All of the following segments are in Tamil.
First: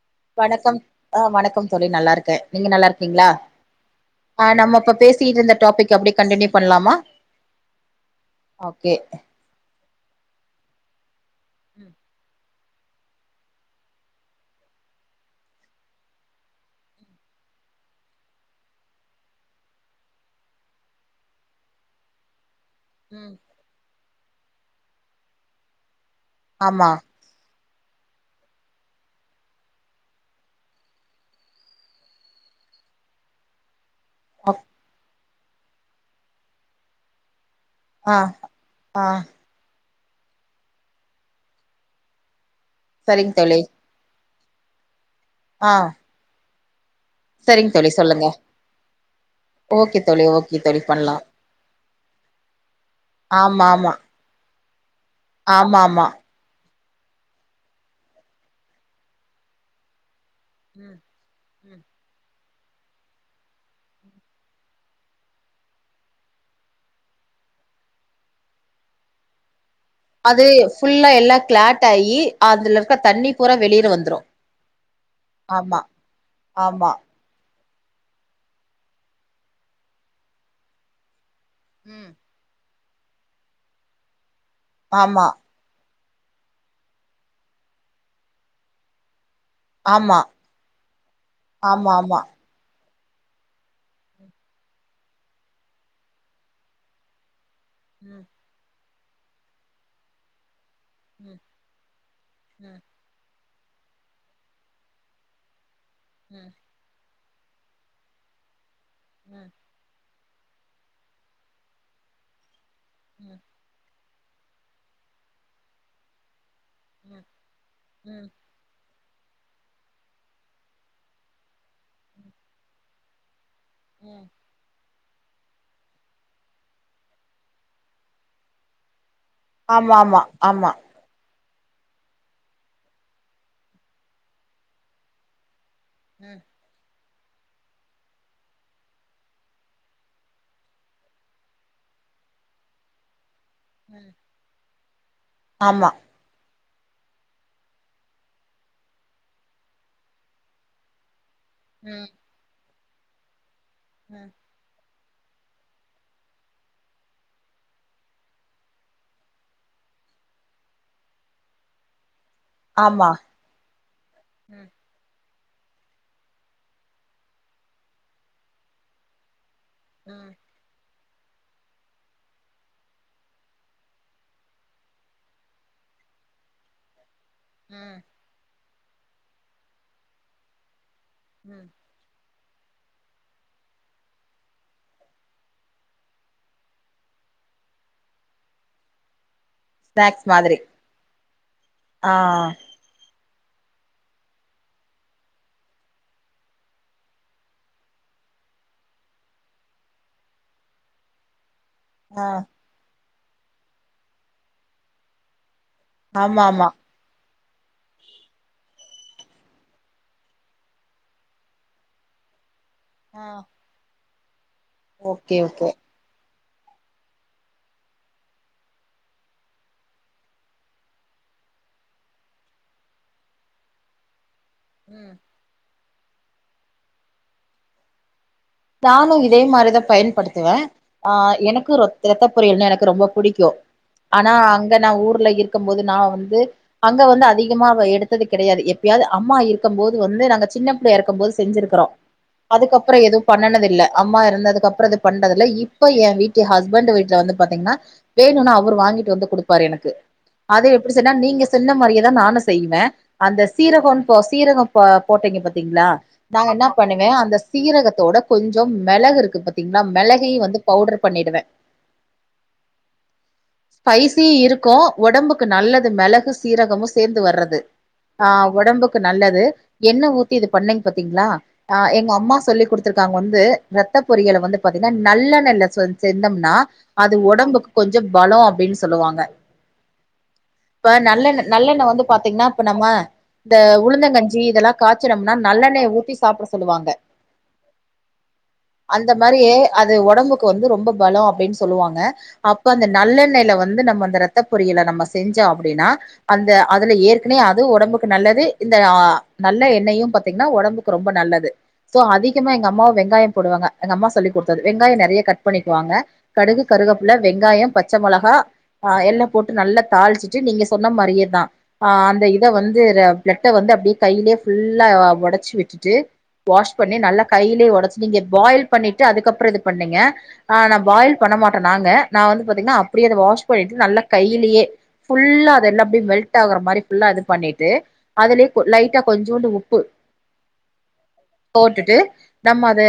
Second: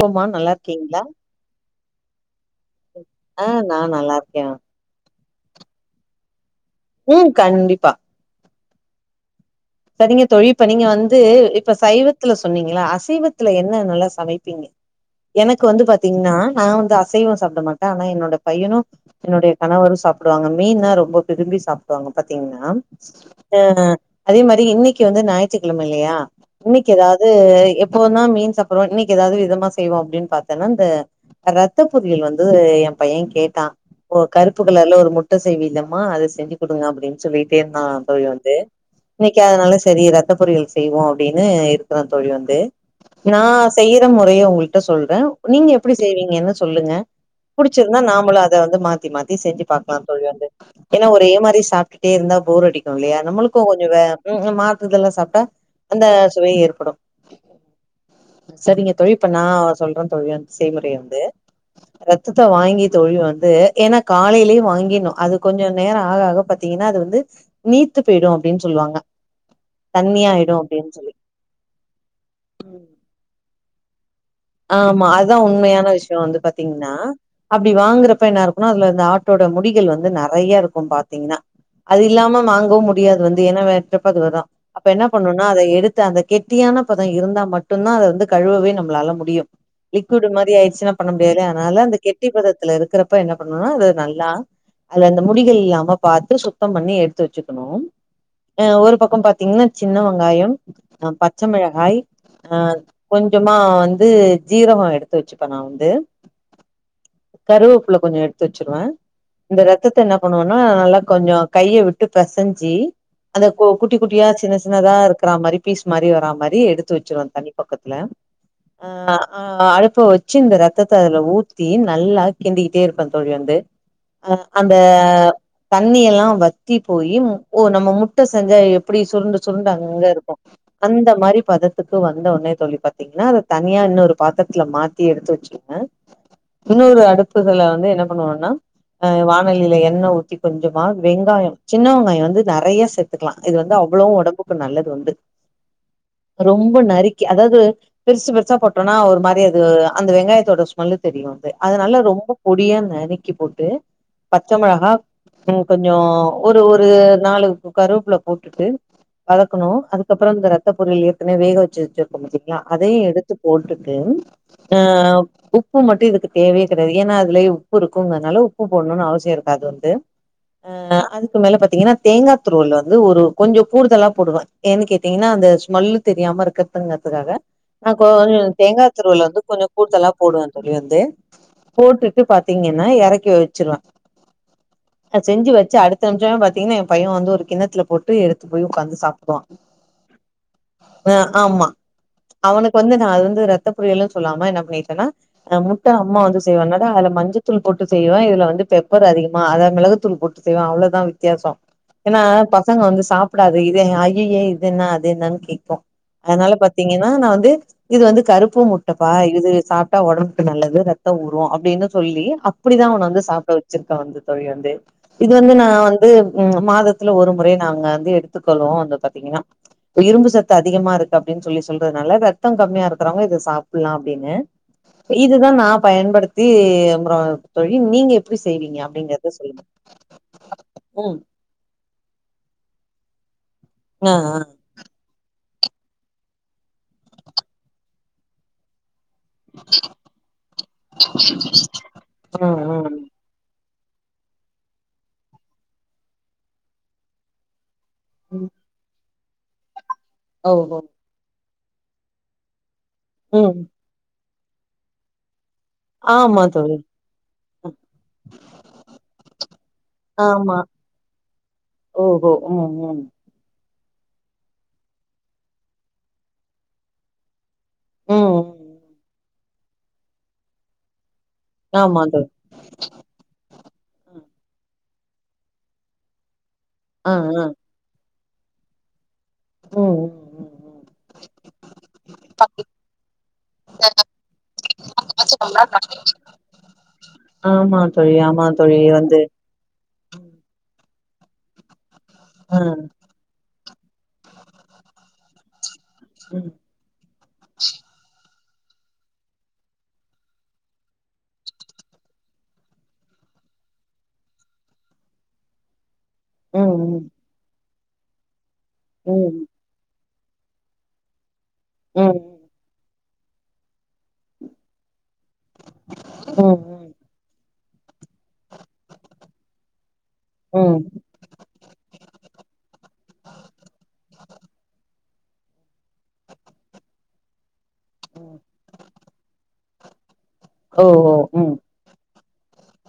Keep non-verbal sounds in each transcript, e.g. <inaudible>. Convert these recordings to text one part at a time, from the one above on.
போமா நல்லா வணக்கம் இருக்கீங்களா ஆ வணக்கம் தோழி நல்லாருக்கே நீங்க நல்லா இருக்கீங்ளா ஆ நா நல்லா இருக்கே அ நம்ம இப்ப பேஸ் சிட்ருந்த டாப்பிக் அப்டியே கண்டின்யூ பண்லாமா ம் கண்டிப்பா ஓகே சரிங்க தோழி இப்ப நீங்க வந்து இப்ப ம் சைவத்துல சொன்னீங்ள அசைவத்துல என்ன நல்லா சமைப்பீங்க எனக்கு வந்து பாத்திங்ன்னா நா வந்து அசைவோ சாப்ட மாட்டே ஆனா என்னோட பையனு என்னுடைய கணவரு சாப்டுவாங்க மீன்னா ரொம்ப விரும்பி சாப்டுவாங்க பாத்திங்ன்னா ம் அ ஹ அதே மாரி இன்னைக்கு வந்து ஞாயித்துக்கெழம இல்லையா ஆமா இன்னைக்கு எதாது து எப்போ தா மீன் சாப்புறோ இன்னைக்கு எதாவ்து விதமா செய்வோ அப்டின் பாத்தேனா இந்த ரத்த பொரியல் வந்து எ பைய கேட்டா ஒ கருப்பு ஓக் கலர்ல்ல ஒரு முட்ட செய்விலம்மா அத செஞ்சு குடுங்க அப்டின்னு சொல்லிட்டே இருந்தா ஆ அப்பவே வந்து ஆ கக்காதனால சரி ரத்த பொரியல் செய்வோ அப்டின்னு இருக்ற தோழி வந்து சரிங்க நா தோழி செய்யிற மொறைய உங்கள்ட்ட சொல்றே நீங்க ஆ எப்டி செய்வீங்கன்னு சொல்லுங்க சரிங்க தோழி புடிச்சிருந்தா சொல்லுங்க நாமளு அத வந்து மாத்தி மாத்தி செஞ்சு பாக்லா ஓகே தோழி வந்து ஓகே தோழி ஏனா பண்லா ஒரே மாரி சாப்டுட்டே இருந்தா போர் அடிக்கு இல்லையா நம்மளுக்கு ஆமா கொஞ்சோ ஆமா வே ம் ஹும் மாத்ததல்லா சாப்ட்டா ஆமா அந்த ஆமா சுவை ஏற்படு சரிங்க தோழி இப்ப நா சொல்ற தோழி செய்முறை ம் வந்து ம் ரத்தத்த வாங்கி தோழி வந்து ஏன்னா காலைலயே வாங்கினு அது கொஞ்சோ நேரோ ஆக ஆக பாத்திங்கன்னா அது வந்து நீத்து பொய்டு அப்டின் சொல்லுவாங்க அது தண்ணியாயிடு அப்டின்னு ஃபுல்லா சொல்லி எல்லா க்ளாட் ஆயி அதுல இருக்க தண்ணி பூரா வெளில வந்ரு ஆமா அதா உண்மையான விஷ்யோ வந்து ஆமா பாத்திங்ன்னா அப்டி வாங்குறப்ப என்ன இருக்குனா அதுல வந்து ஆட்டோட முடிகள் வந்து நறைய இருக்கு பாத்திங்ன்னா அது ம் இல்லாம வாங்கவு முடியாது வந்து ஏனா வெட்றப்ப அதுவதா அப்ப என்ன ஆமா பண்ணுனா அத எடுத் <unintelligible> அந்த கெட்டியான பதோ இருந்தா மட்டுதா அத வந்து கழுவவே நம்ளால முடியு ஆமா லிக்வியூட் மாரி ஆயிடுச்சுனா பண்ண முடியாது இல்லையா அதனால ஆமா அந்த ஆமா கெட்டி பதத்துல இருக்ற அப்ப என்ன பண்ணணுனா அது நல்லா அதுல அந்த முடிகள் இல்லாம பாத்து சுத்தம் பண்ணி எடுத்து வச்சுக்கணு ம் அ ஒரு பக்கோ பாத்திங்ன்னா சின்ன வெங்காயம் அ ம் பச்சமிளகாய் அ ம் கொஞ்சமா வந்து ஜீரகம் எடுத்து வச்சுப்பே நா வந்து ம் கருவப்புல கொஞ்சோ எடுத்து வச்சிருவே ம் இந்த ரத்தத்த என்னப் பண்ணுவன்னா நல்லா கொஞ்சோ கைய விட்டு பெசஞ்சி அத கு கு குட்டி குட்டியா சின்ன சின்னதா இருக்கற மாரி பீஸ் மாரி வரா மாரி எடுத்து ம் வச்சிருவோ தனி பக்கத்துல ம் ம் ஆ ஆ அடுப்ப வச்சி இந்த ரத்தத்த அதுல ஊத்தி நல்லா கின்டிக்கிட்டே இருப்பே தோழி வந்து ம் அ அந்த தண்ணி எல்லா வத்தி போயி ஓ நம்ம முட்டை செஞ்சா எப்டி சுருண்டு சுருண்டு ஆமா அங்கங்க இருக்கூ ஆமா அந்த மாரி பதத்துக்கு வந்த ஒன்னே தோழி பாத்தீங்கன்னா தனியா இன்னொரு பாத்துரத்துல மாத்தி எடுத்து வச்சுர்ந்தே அ இன்னொரு அடுப்புகல வந்து என்ன பண்ணுவன்னா அ வானலில எண்ணெய் ஊத்தி கொஞ்சமா வெங்காயோ சின்ன வெங்காயோ வந்து நறைய சேத் துக்லா இது வந்து அவ்ளோ ஒடம்புக்கு நல்லது வந்து ஆமா ரொம்ப நறுக்கி அதாது பெருசு பெருசா போட்டோனா ஒரு மாரி அது அந்த வெங்காயத்தோட ஸ் நல்லு தெரியு அதுஅதனால ம் ரொம்ப பொடியா நரிக்கி போட்டு ம் பச்சை மொளகா உ கொஞ்சோ ஒரு ஒரு நாலு கருவப்புல போட்டுட்டு வத்க்கணு அதுக்கப்புறோ இந்த ரத்த பொரியல் ஏற்கனவே வேக வச்சு வச்சிருக்க பாத்தீங்ளா அதையு ஆமா எடுத் எடுத்துப் போட்டுட்டு ம் ம் ஆமா ம் ஆ உப்பு மட்டு இதுக்கு தேவே கெடையாது ஏன்னா அதுலய உப்பு இருக்குங்கனால உப்பு போட்ணுனு அவசியோ இருக்காது து ம் ஆ அதுக்கு மேல பாத்தீங்கன்னா தேங்காய் துருவள் வந்து ஒரு கொஞ்சோ கூடுதலா போடுவ ஏன்னு கேட்டீங்கன்னா அந்த ஸ்மெல்லு தெரியாம இருக்கிறதுங்கிறதுக்காக ஆ ம் கொஞ்சொ தேங்கா துருவல் வந்து கொஞ்சோ கூடுதலா போடுவே தோழி வந்து அ போட்டுட்டு பா்த்தீங்கன்னா எறக்கி வச்சிருவ அ செஞ்சு வச்சு அடுத்த நிமிஷோ பாத்தீங்கன்னா எ பையன் வந்து ஒரு கின்னத்துல போட்டு எடுத்து போய் உக்காந்து சாப் ஸ்நாக்ஸ் மாதிரி ஆ எனக்கு வந்து நா அது வந்து ரத்த பொரியல்ன்னு சொல்லாம என்ன பண்ணிட்டேனா அ முட்ட அம்மா வந்து செய்வல்லடா அதுல மஞ்சள்த்தூள் போட்டு செய்வே இதுல வந்து பெப்பர் அதிகமா அத மிளகுத்தூள் போட் செய்வே அவ்ளதா வித்யாசோ ஏன்னா ஆ பசங்க வந்து சாப்டாது இது ஐய்யயே இது என்ன அது என்னன் கேக்கு ஆமா அதனால ஆமா பாத்தீங்கன்னா நா வந்து இது வந்து கருப்பு முட்டப்பா இது சாப்ட்டா ஒடம்புக்கு நல்லது ரத்த ஊரு அப்டின்னு சொல்லி அப்டிதா அவன வந்து ஆ சாப்பிட வச்சிருக்க வந்து தோழி வந்து இது ஓகே வந்து நா ஓகே வந்து து ம் மாதத்துல ஒரு முறை நாங்க வந்து எடுத்துக்கொள்ளுவோ வந்து பாத்தீங்கன்னா இரும்பு சத்து அதிகமா இருக்கு அப்டின் சொல்லி சொல்றதுனால ரத்தம் கம்மியா இருக்கிறவங்க இத சாப்புலா அப்டின்னு ம் இதுதா நா பயன்படுத் தி அப்றோ தோழி நீங்க எப் நானு இதே மாரிதா பயன்படுத்துவே ஆ ம் எனக்கு ரத் ரத்த பொரியல்னா எனக்கு ரொம்ப புடிக்கூ ஆ ஆனா ங்க நா ஊர்ல இருக்கம் போது நா வந்து அங்க வந்து அதிகமா எடுத்தது கெடையாது எப் பயாது அம்மா இருக்கம் போது வந்து நாங்க சின்ன பிள்ளையா இருக்கம் போது செஞ்சிருக்கிறோ ஆ ம் அதுக்கப்றோ ம் எது பன்னது இல்ல அம்மா எறந்ததுக்கு அப்புறோ இது பண்றது இல்ல இப்ப ஏன் வீட்டு ஹஸ்பண்ட் வீட்ல வந்து பாத்தீங்கன்னா ம் வேணுனா அவுர் வாங்கிட்டு வந்து குடுப்பாரு எனக்கு அத ஓஹோ எப் ச்சனா நீங்க சொன்ன மாரியேதா நானு செய்வே அந்த ம் சீரகோ சீரகம் இப்போ போட்டீங்க பாத்தீங்களா நா ஆமா என்ன தோழி பண்ணுவே அந்த சீரகத்தோட கொஞ்சோ மிளகு இருக்கு பாத்தீங்கன்னா மிளகையு ஆமா வந்து பவுடர் பண்ணிடுவே ஓஹோ ம் ம் ஸ்பைசி இருக்கு உடம்புக்கு நல்லது மிளகு சீரகமு சேந்து வரது ம் ஆ ம். உடம்புக்கு நல்லது என்ன ஊத்தி இது பண்ணீங்க பாத்தீங்களா ஆ ஆமா எங்க தோழி அம்மா சொல்லிக் குடுத்துருக்காங்க வந்து ரத்த பொரியல்ல வந்து பாத்தீங்கன்னா நல்லெண்ணல செந்தோம்னா ஆ அது ஆ உடம்புக்கு கொஞ்சோ பலோ அப்டின்னு சொல்லுவாங்க ம் ம் ம் இப்ப நல்லெண்ண நல்லெண்ண வந்து பாத்தீங்கன்னா இப்ப நம்ம இந்த உளுந்தங்கஞ்சி இதெல்லா ம். காச்சனோம்னா நல்லெண்ணய ஊத்தி சாப்ட சொல்லுவாங்க ஆமா தோழி ஆமா தோழி அந்த வந்து மாரியே அது ஒடம்புக்கு வந்து ரொம்ப பலோ அப்டின்னு சொல்லுவாங்க ஆ அப்ப அந்த நல்லெண்ணய்ல வந்து நம்ம அந்த ரத் த்த பொரியல நம்ம செஞ்சோ அப்டினா அந்த ம் அதுல ஏற்கனையே அது ஒடம்புக்கு நல்லது இந்த ஆ நல்ல எண்ணெயு பாத்தீங்கன்னா ஒடம்புக்கு ரொம்ப நல்லது சோ அதி கமா எங்க அம்மா வெங்காயோ போடுவாங்க எங்க அம்மா சொல்லி குடுத்தது வெங்காயோ நெறைய கட் பண்ணிக்குவாங்க கடுகு ம் கருகப்புல வெங்காயோ பச்ச மொளகா ஆ ம் எல்லா ம் போட்டு நல்லா தாளிச்சுட்டு நீங்க சொன்ன மாரியேதா ஆ ம் அந்த இத வந்து பிளட்ட வந்து அப்டியே கையிலயே ஃபுல்லா ஒடச்சு விட் டுட்டு ம் வாஷ் பண்ணி நல்லா கைலயே ஒடச்சு நீங்க பாயில் பண்ணிட்டு அதுக்கப்றோ இது பண்ணீங்க ஆ ம் ம் நா பாயில் பண்ண மாட்டே நாங்க நா வந்து பாத்தீங்கன்னா அப்டியே அத வாஷ் பண்ணிட்டு நல்லா கைலயே ஃபுல்லா அது எல்லா அப்டி மெல்ட்டா ஆகுற மாரி ஃபுல்லா இது பண்ணிட்டு ம் அதுலயே லைட்டா கொஞ்சோண்டு உப்பு ஓஹோ ம் போட்டுட்டு நம்ம அத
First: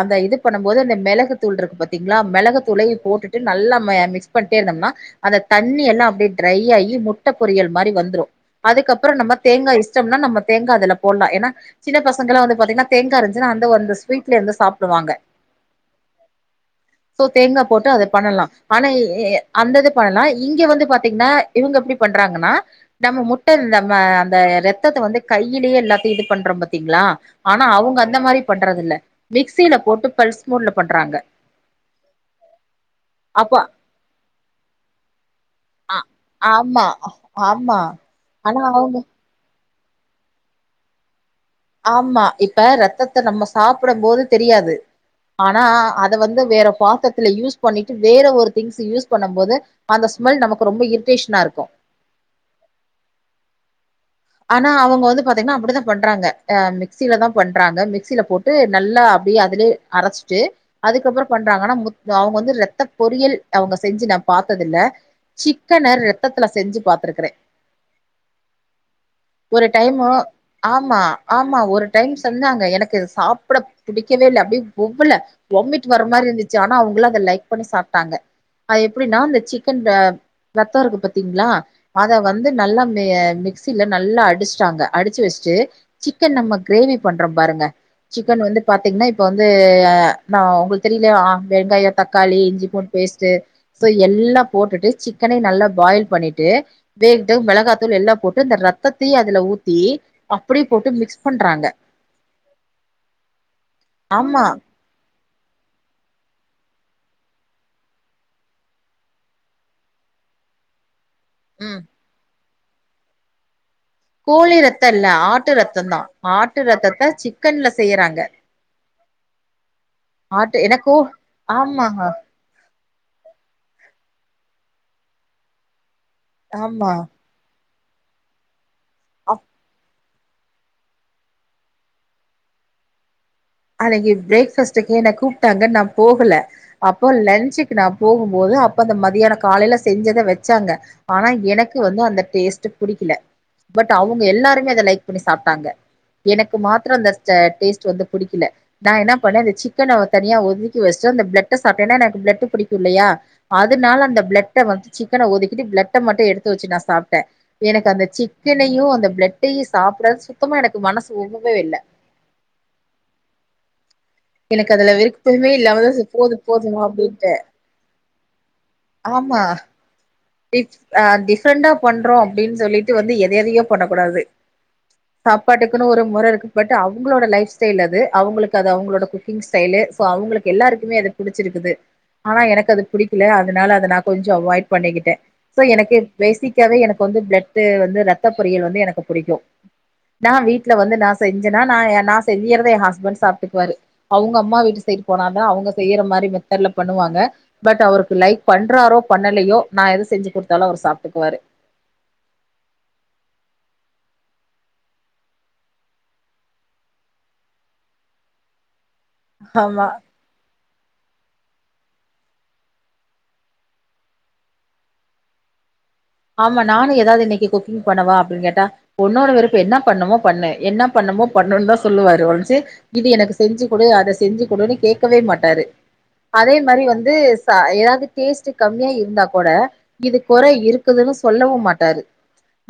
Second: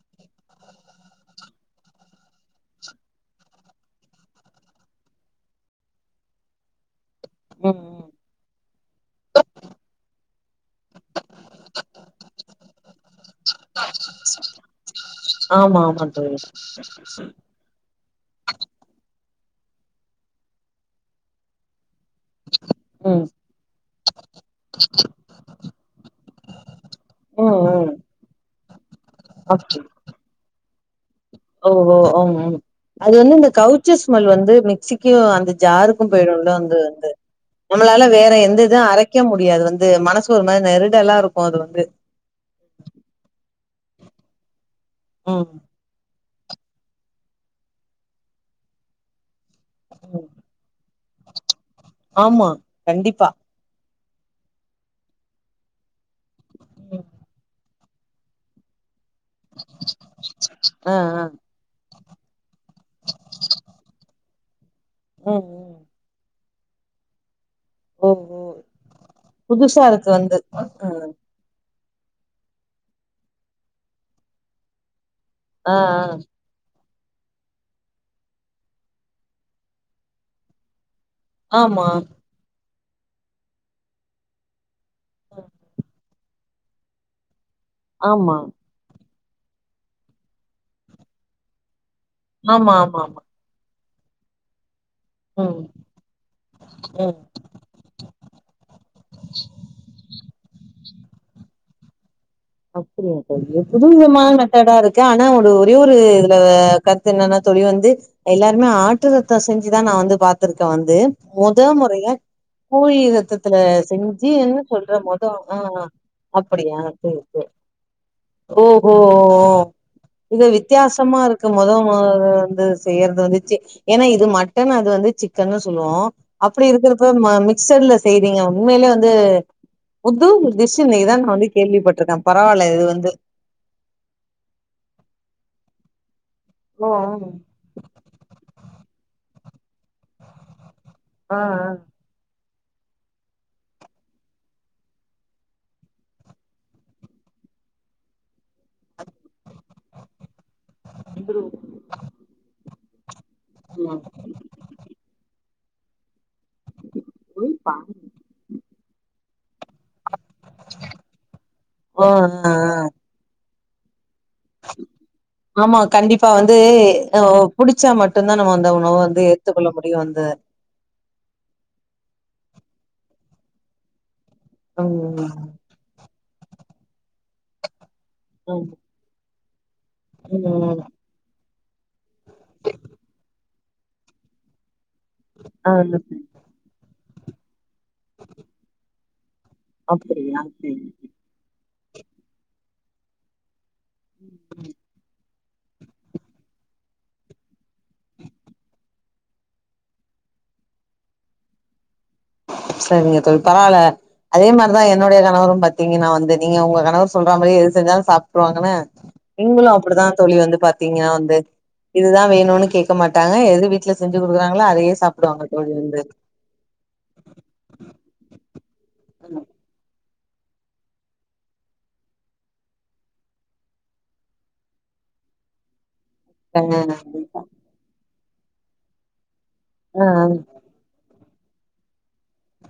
அந்த இது பண்ணு போது அந்த மெளகு தூள் இருக்கு பாத்தீங்களா மெளகு தூளயு போட்டுட்டு நல்லா ம மிக்ஸ் பண்ட்டே இருந்தோனா அந்த தண்ணி எல்லா அப்டியே ட்ரை ஆகி முட் முட்ட பொரியல் ம் மாரி ம் வந்துரு அதுக்கப்றோ நம்ம தேங்கா இஷ்டோம்னா நம்ம தேங்கா அதுல போட்லா ஏனா சின்ன பசங்களா வந்து பாத்தீங்கன்னா தேங்க இருன்ச்சுன்னா அந்த ஸ்வீட்ல இருந்து சாப்டுவாங்க ஆமா ஆமா தோழி சோ தேங்கா போட்டு அத பண்ணலா ஆனா அந்த இது பண்ணலா இங்க வந்து பாத்தீங்கன்னா இவுங்க எப்டி பண்றாங்கன்னா நம்ம ம் முட்ட நம்ம அந்த ரத்தத்த வந்து கைலயே எல்லாத்தயு இது பண்றோ பாத்தீங்களா ம் ஆனா ம் அவுங்க அந்த மாரி பண்றது இல்ல மிக்சியில போட்டு பல்ஸ் மூட்ல பண்றாங்க ஓஹோ ம் ம் அது வந்து இந்த அப்போ கவுச்சு ஸ்மெல் வந்து மிக்சிக்கு அந்த ஆ ஜாருக்கு போயிடும்ல வந்து ஆமா வந்து ஆமா நம்மளால வேற எந்த ஆனா இது அவங்க அரைக்க முடியாது வந்து மனசு ஒரு மாரி நெருடல்லா இருக்கு அது வந்து அம்மா இப்ப ரத்தத்த நம்ம சாப்படம் போது தெரியாது ம் ஆனா அத வந்து வேற பாத்தத்ல யூஸ் பண்ணிட்டு வேற ஒரு திங்ஸ யூஸ் பண்ணும்போது அந்த ம் ஸ்மெல் நமக்கு ரொம்ப இரிட்டேஷனா இருக்கு ஆமா கண்டிப்பா ஆனா அவுங்க வந்து பாத்தீங்கனா அப்டிதா பண்றாங்க ஹ ம் மிக்சியிலதா பண்றாங்க மிக்சில போட்டு நல்லா அதுலயே அரச்சிட்டு ஆ ஆ அதுக்கப்றோ பண் றாங்கனா அவுங்க வந்து ரத்த பொரியல் அவுங்க செஞ்சு நா பாத்ததில்ல ம் சிக் ம் சிக்கன ரத்தத்துல செஞ்சு பாத்திருக்குறே ஓஹோ ஒரு புதுசா டைமு இருக்கு வந்து ஆமா ம் ஆமா ஒரு டைம் செஞ்சாங்க எனக்கு சாப்ட பிடிக்கவே இல்ல அப்டியே ஒவ்வல ஆ ஆ வொம்மிட் வர மாரி இருந்துச்சு ஜானா அவங்களா அத லைக் பண்ணி சாப்டாங்க அ எப்டின்னா அந்த சிக்கன் அ ரத்தோ இருக்கு பாத் திங்களா ஆமா அத வந்து நல்லா மெ மிக்சில நல்லா அடிஸ்ட்டாங்க அடிச்சு வஸ்ட்டு சிக்கன் நம்ம கிரேவி பண்றோ பாருங்க ஆமா சிக்கன் வந்து பாத்தீங்கன்னா இப்ப வந்து நா உங்ளுக்கு தெரியலய அ வெங்காயம் தக்காளி ஆமா இஞ்சிப்பூண்டு ஆமா ஆமா பேஸ்ட்டு சோ எல்லா போட்டுட்டு சிக் சிக்கனயு ம் நல்லா பாயில் பண்ணிட்டு ம் வேட்டு மெளகாத்தூள் எல்லா போட்டு <unintelligible> இந்த ரத்தத்தயு அதுல ஊத்தி அப்டியே போட்டு மிக்ஸ் பண்றாங்க அப்டியா தோழி புது விதமான ஆமா மெத்தடா இருக்கு <unintelligible> ஆனா ஒரு ஒரே ஒரு இதுல கருத்து என்னன்னா தொழி வந்து எல்லாருமே ஆட்டு ரத்தோ செஞ்சுதா நா வந்து பாத்திருக்கே வந்து மொத ம் மொறையா கோழி ரத்தத்துல செஞ் கோழி ரத்த இல்ல ஆட்டு ரத்தந்தா ஆட்டு அப்படியா ரத்தத்த சேரி சேரி சிக்கன்ல செய்யறாங்க ஓஹோ ஓ இது ஆட்டு எனக்கு வித்யாசமா இருக்கு மொத மொ ஆமாங்க வந்து செய்யறது வந்துச்சு ஏன்னா இது மட்டன் அது வந்து சிக்கன்னு சொல்லுவோ அப்டி ஆமா இருக்கிறப்ப ம மிக்சர்ல செய்றீங்க உண்மைலயே வந்து அப் புது டிஷ் இன்னிக்கு தா நா வந்து கேள்விப்பட்டிருக்கே பரவால்ல இது வந்து அனைக்கி பிரேக் பாஸ்ட்டுக்கு என்ன கூப்ட்டாங்க நா போகல ஓ அப்போ லன்ச்சுகு நா போகும்போது அப்ப அந்த மதியான காலையல செஞ்சத வெச்சாங்க ஆனா ஆ ஆ எனக்கு வந்து அந்த டேஸ்ட் புடிக்கல பட் அவங்க எல்லாருமே அத லைக் பண்ணி சாப்ட்டாங்க எனக்கு மாத்ரோ அந்த <unintelligible> டேஸ்ட் வந்து புடிக்கல நா என்ன பண்ண அந்த சிக்கன தனியா ஒதுக்கி வஸ்டு அந்த பிலட்ட சாப்ட் ஏன எனக்கு பிளட் பிடிக்குல்லையா ஆமா அதனால அந்த பிளட் வந்து சிக்கன ஒதிக்கிட்டு பிளட்ட மட்டு எடுத்து வச்சு நா சாப் ட புளிப்பா எனக்கு அந்த சிக்கனையு அந்த பிளட்டையு சாப்பட சுத்தமா எனக்கு மனசு ஒவ்வவே இல்ல போ னா எனக்கு அதுல விருப்பமே ஆமா இல்லாமதா கண்டிப்பா போது வந்து போது அ அப்டின்ட்டு புடிச்சா மட்டு தா நம்ம அந்த உணவ வந்து ஆமா எத்துகொள்ள முடியு <unintelligible> வந்து டிஃப்ரெண்டா பண்றோ அப்டின் சொல்லிட்டு வந்து எத எதயோ பண்ணக்கூடாது ம் சாப்பாட்டுக்குன்னு ஒரு மொறை இருக்கு பட் அவங்களோட லைஃப் ஸ்டைல் அது அவங்ளுக்கு ம் அது அவங்களோட குக் கிங் ஸ்டைலு சோ அவங்களுக்கு ம் எல்லாருக்குமே அது பிடிச்சிருக்குது ஆனா எனக்கு அது புடிக்கல அதனால அத நா கொஞ்சோ அவாய்ட் பண்ணிக்கிட்டே சோ ஆ எனக்கு பேசிக்காவே எனக்கு வந்து பிளட் வந்து ரத்த பொரியல் வந்து எனக்கு புடிக்கோ நா அப்டியா வீட்டு்ல வந்து நா செஞ்ஜன்னா நா நா செய்யறத என் ஹஸ்பண்ட் சாப்ட்டுக்குவாரு அவங்க அம்மா வீட்டு சைட்டு போனாதா அவங்க செய்யற மாரி மெத்தட்ல பண்ணுவாங்க பட் அவருக்கு லைக் பண்றாரோ பண்ணலையோ நா எது செஞ்சு குடுத்தாலு அவர் சாப்ட்டுக்குவாரு சரிங்க தோழி பரவால்ல அதே மாரி தா என்னனுடைய கணவரும் பாத்தீங்கன்னா வந்து நீங்க உங்க கணவர் சொல்ற மாரி எது செஞ்சாலு சாப்ட்ருவாங்க <unintelligible> இவங்களு ஆமா அப்டிதா தொழி வந்து பாத்தீங்க வந்து இதுதா வேணுன்னு கேட்க மாட்டாங்க எது வீட்டுல செஞ்சு குடுக்குறாங்ளோ அதயே சாப்பிடுவாங்க தோழி வந்து ஆமா நானு ஏதாது இன்னிக்கி குக்கிங் பண்ணவா அப்டின்னு கேட்டா ஒன்னொரு விறுப்பு என்ன பண்ணமோ பன்னு என்ன பன்னமோ பன்னுன் தா சொல்லுவாரு ஒன்சிக் இது எனக்கு செஞ்சு குடு அத செஞ்சு குடுன்னு கேக்கவே மாட்டாரு அதே ஆ மாரி வந்து ஏதாவ்து டேஸ்ட் கம்மியா இருந்தா கூட ஆ இது குறை இருக் நல்லாஇருக்குதுன்னு சொல்லவு மாட்டாரு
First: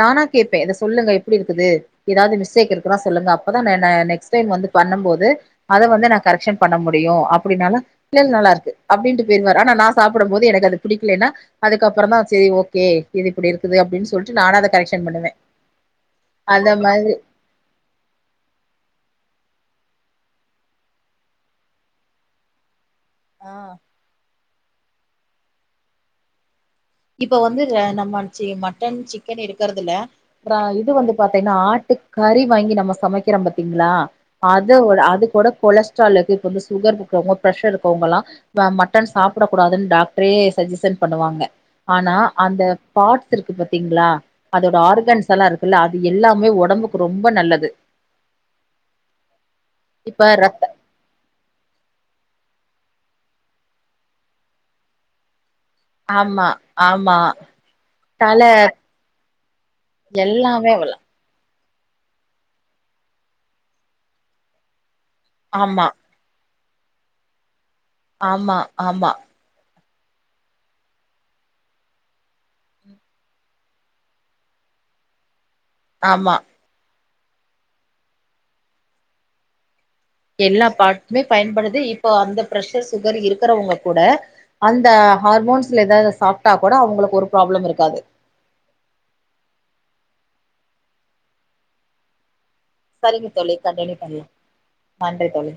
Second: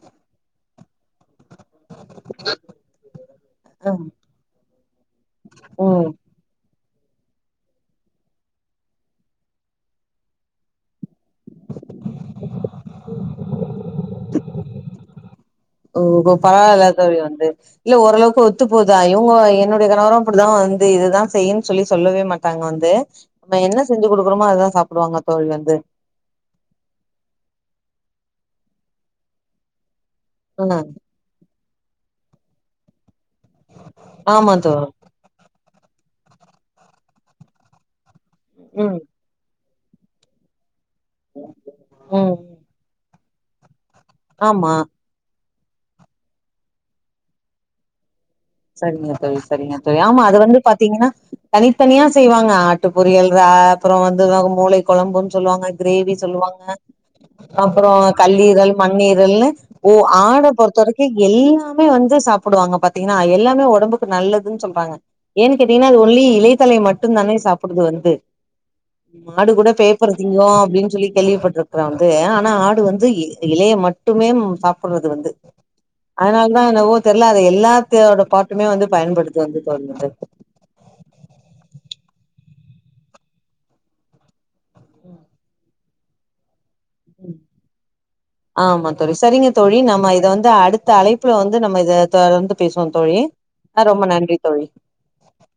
நானா கேப்பே இத சொல்லுங்க எப்டி இருக்குது ஏதாது மிஸ்டேக் இருக்குன்னா சொல்லுங்க அப்பதா நா ஆ நெக்ஸ்ட் டைம் வந்து பண்னு போது அத ம் வந்து நா கரெக்க்ஷன் பன்ன முடியு அப்டீன்னாலோ ல்ல நல்லா இருக்கு அப்படீன்ட்டு போய்ர்வாரு ஆனா நா சாப்புடும் போது எனக்கு அது பிடிக்லன்னா அதுக்கப்ரமா செரி ஓகே இது இப்டி இருக்குது அப்டின்னு சொல்லிட்டு நானே அத கரெக்ஷன் பண்ணுவே ஓஹோ அந்த பரவால்ல மாதிரி தோழி வந்து இல்ல ஓரளவுக்கு ஒத்து போதா இவுங்க என்னுடைய கணவரோ அப்புடிதா வந்து இதுதா செய்யு சொல்லி சொல்லவே மாட்டாங்க வந்து ஆ நம்ம என்ன செஞ்சு குடுக்குறோமோ அதுதா சாப்புடுவாங்க தோழி வந்து இப்ப வந்து நம்ம சி மட்டன் சிக்கன் எடுக்குறதுல்ல அப்றோ ம் இது வந்து பாத்தீங்னா ஆட்டு கறி வாங்கி நம்ம சமைக்கிறோ பத்தீங்களா ஆமா அத தோழி அது கூட கொலஸ்ட்டாலுக்கு இப்ப வந்து சுகர் இருக்குவங்க ப்ரெஷர் இருக்கவங்கல்லா ம ம் மட்டன் சாப்ட கூடாதுன்னு டாக்டரே சஜசன் பண்ணுவாங்க ஆனா ம் அந்த பார்ட்ஸ் இருக்கு பாத்தீங்களா ஆமா அதுஆர்கன்ஸ்லா இருக்குல்ல அது எல்லாமே ஒடம்புக்கு ரொம்ப நல்லது செரிங்க தோழி செரிங்க தோழி ஆமா இப்ப அது வந்து ரத்த பாத்தீங்கன்னா தனித்தனியா செய்வாங்க ஆட்டு பொரியல் அ அப்புறோ வந்து மூளை கொலம்புன்னு சொல்வாங்க கிரேவி ஆமா சொல்லுவாங்க ஆமா அப்புறோ தல கல்லீரல் மண்ணீரல்னு ஓ ஆட எல்லாமே பொறுத்த வல வரிக்கி எல்லாமே வந்து சாப்டுவாங்க பாத்தீங்கன்னா எல்லாமே ஒடம்புக்கு நல்லதுன்னு சொல்றாங்க ஏ ஆமா கேட்டீங்னா அது ஒன்லி இலைத்தலை மட்டுந் தானே சாப்டுது வந் ஆமா ஆமா ஆடு கூட பேப்பறதீங்கோ அப்டீன்னு சொல்லி கேள்விப்பட்டிருக்குற வந்து ஆனா ஆடு வந்து இலைய மட் மட்டுமே சாப்புடுறது வந்து ஆமா அதனால தானவோ தெர்ல அத எல்லாத்தோட பார்ட்டுமே வந்து பயன்படுத்து வந்து தது எல்லா பார்ட்டுமே பயன்படுது இப்போ அந்த ப்ரஷர் சுகர் இருக்கறவுங்க கூட அந்த ஹார்மோன்ஸ்ல ஏதாதுசப்ட்டா கூட அவங்குளுக்கு ஒரு ப்ராப்ளம் இருக்காது ஆமா தோழி சரிங்க தோழி நம்ம இத வந்து அடுத்த அழைப்புல வந்து நம்ம இத வந்து தொடர்ந்து பேசுவோ தோழி சரிங்க கண்டினியூ ரொம்ப பண்லா நன்றி தோழி நன்றி தோழி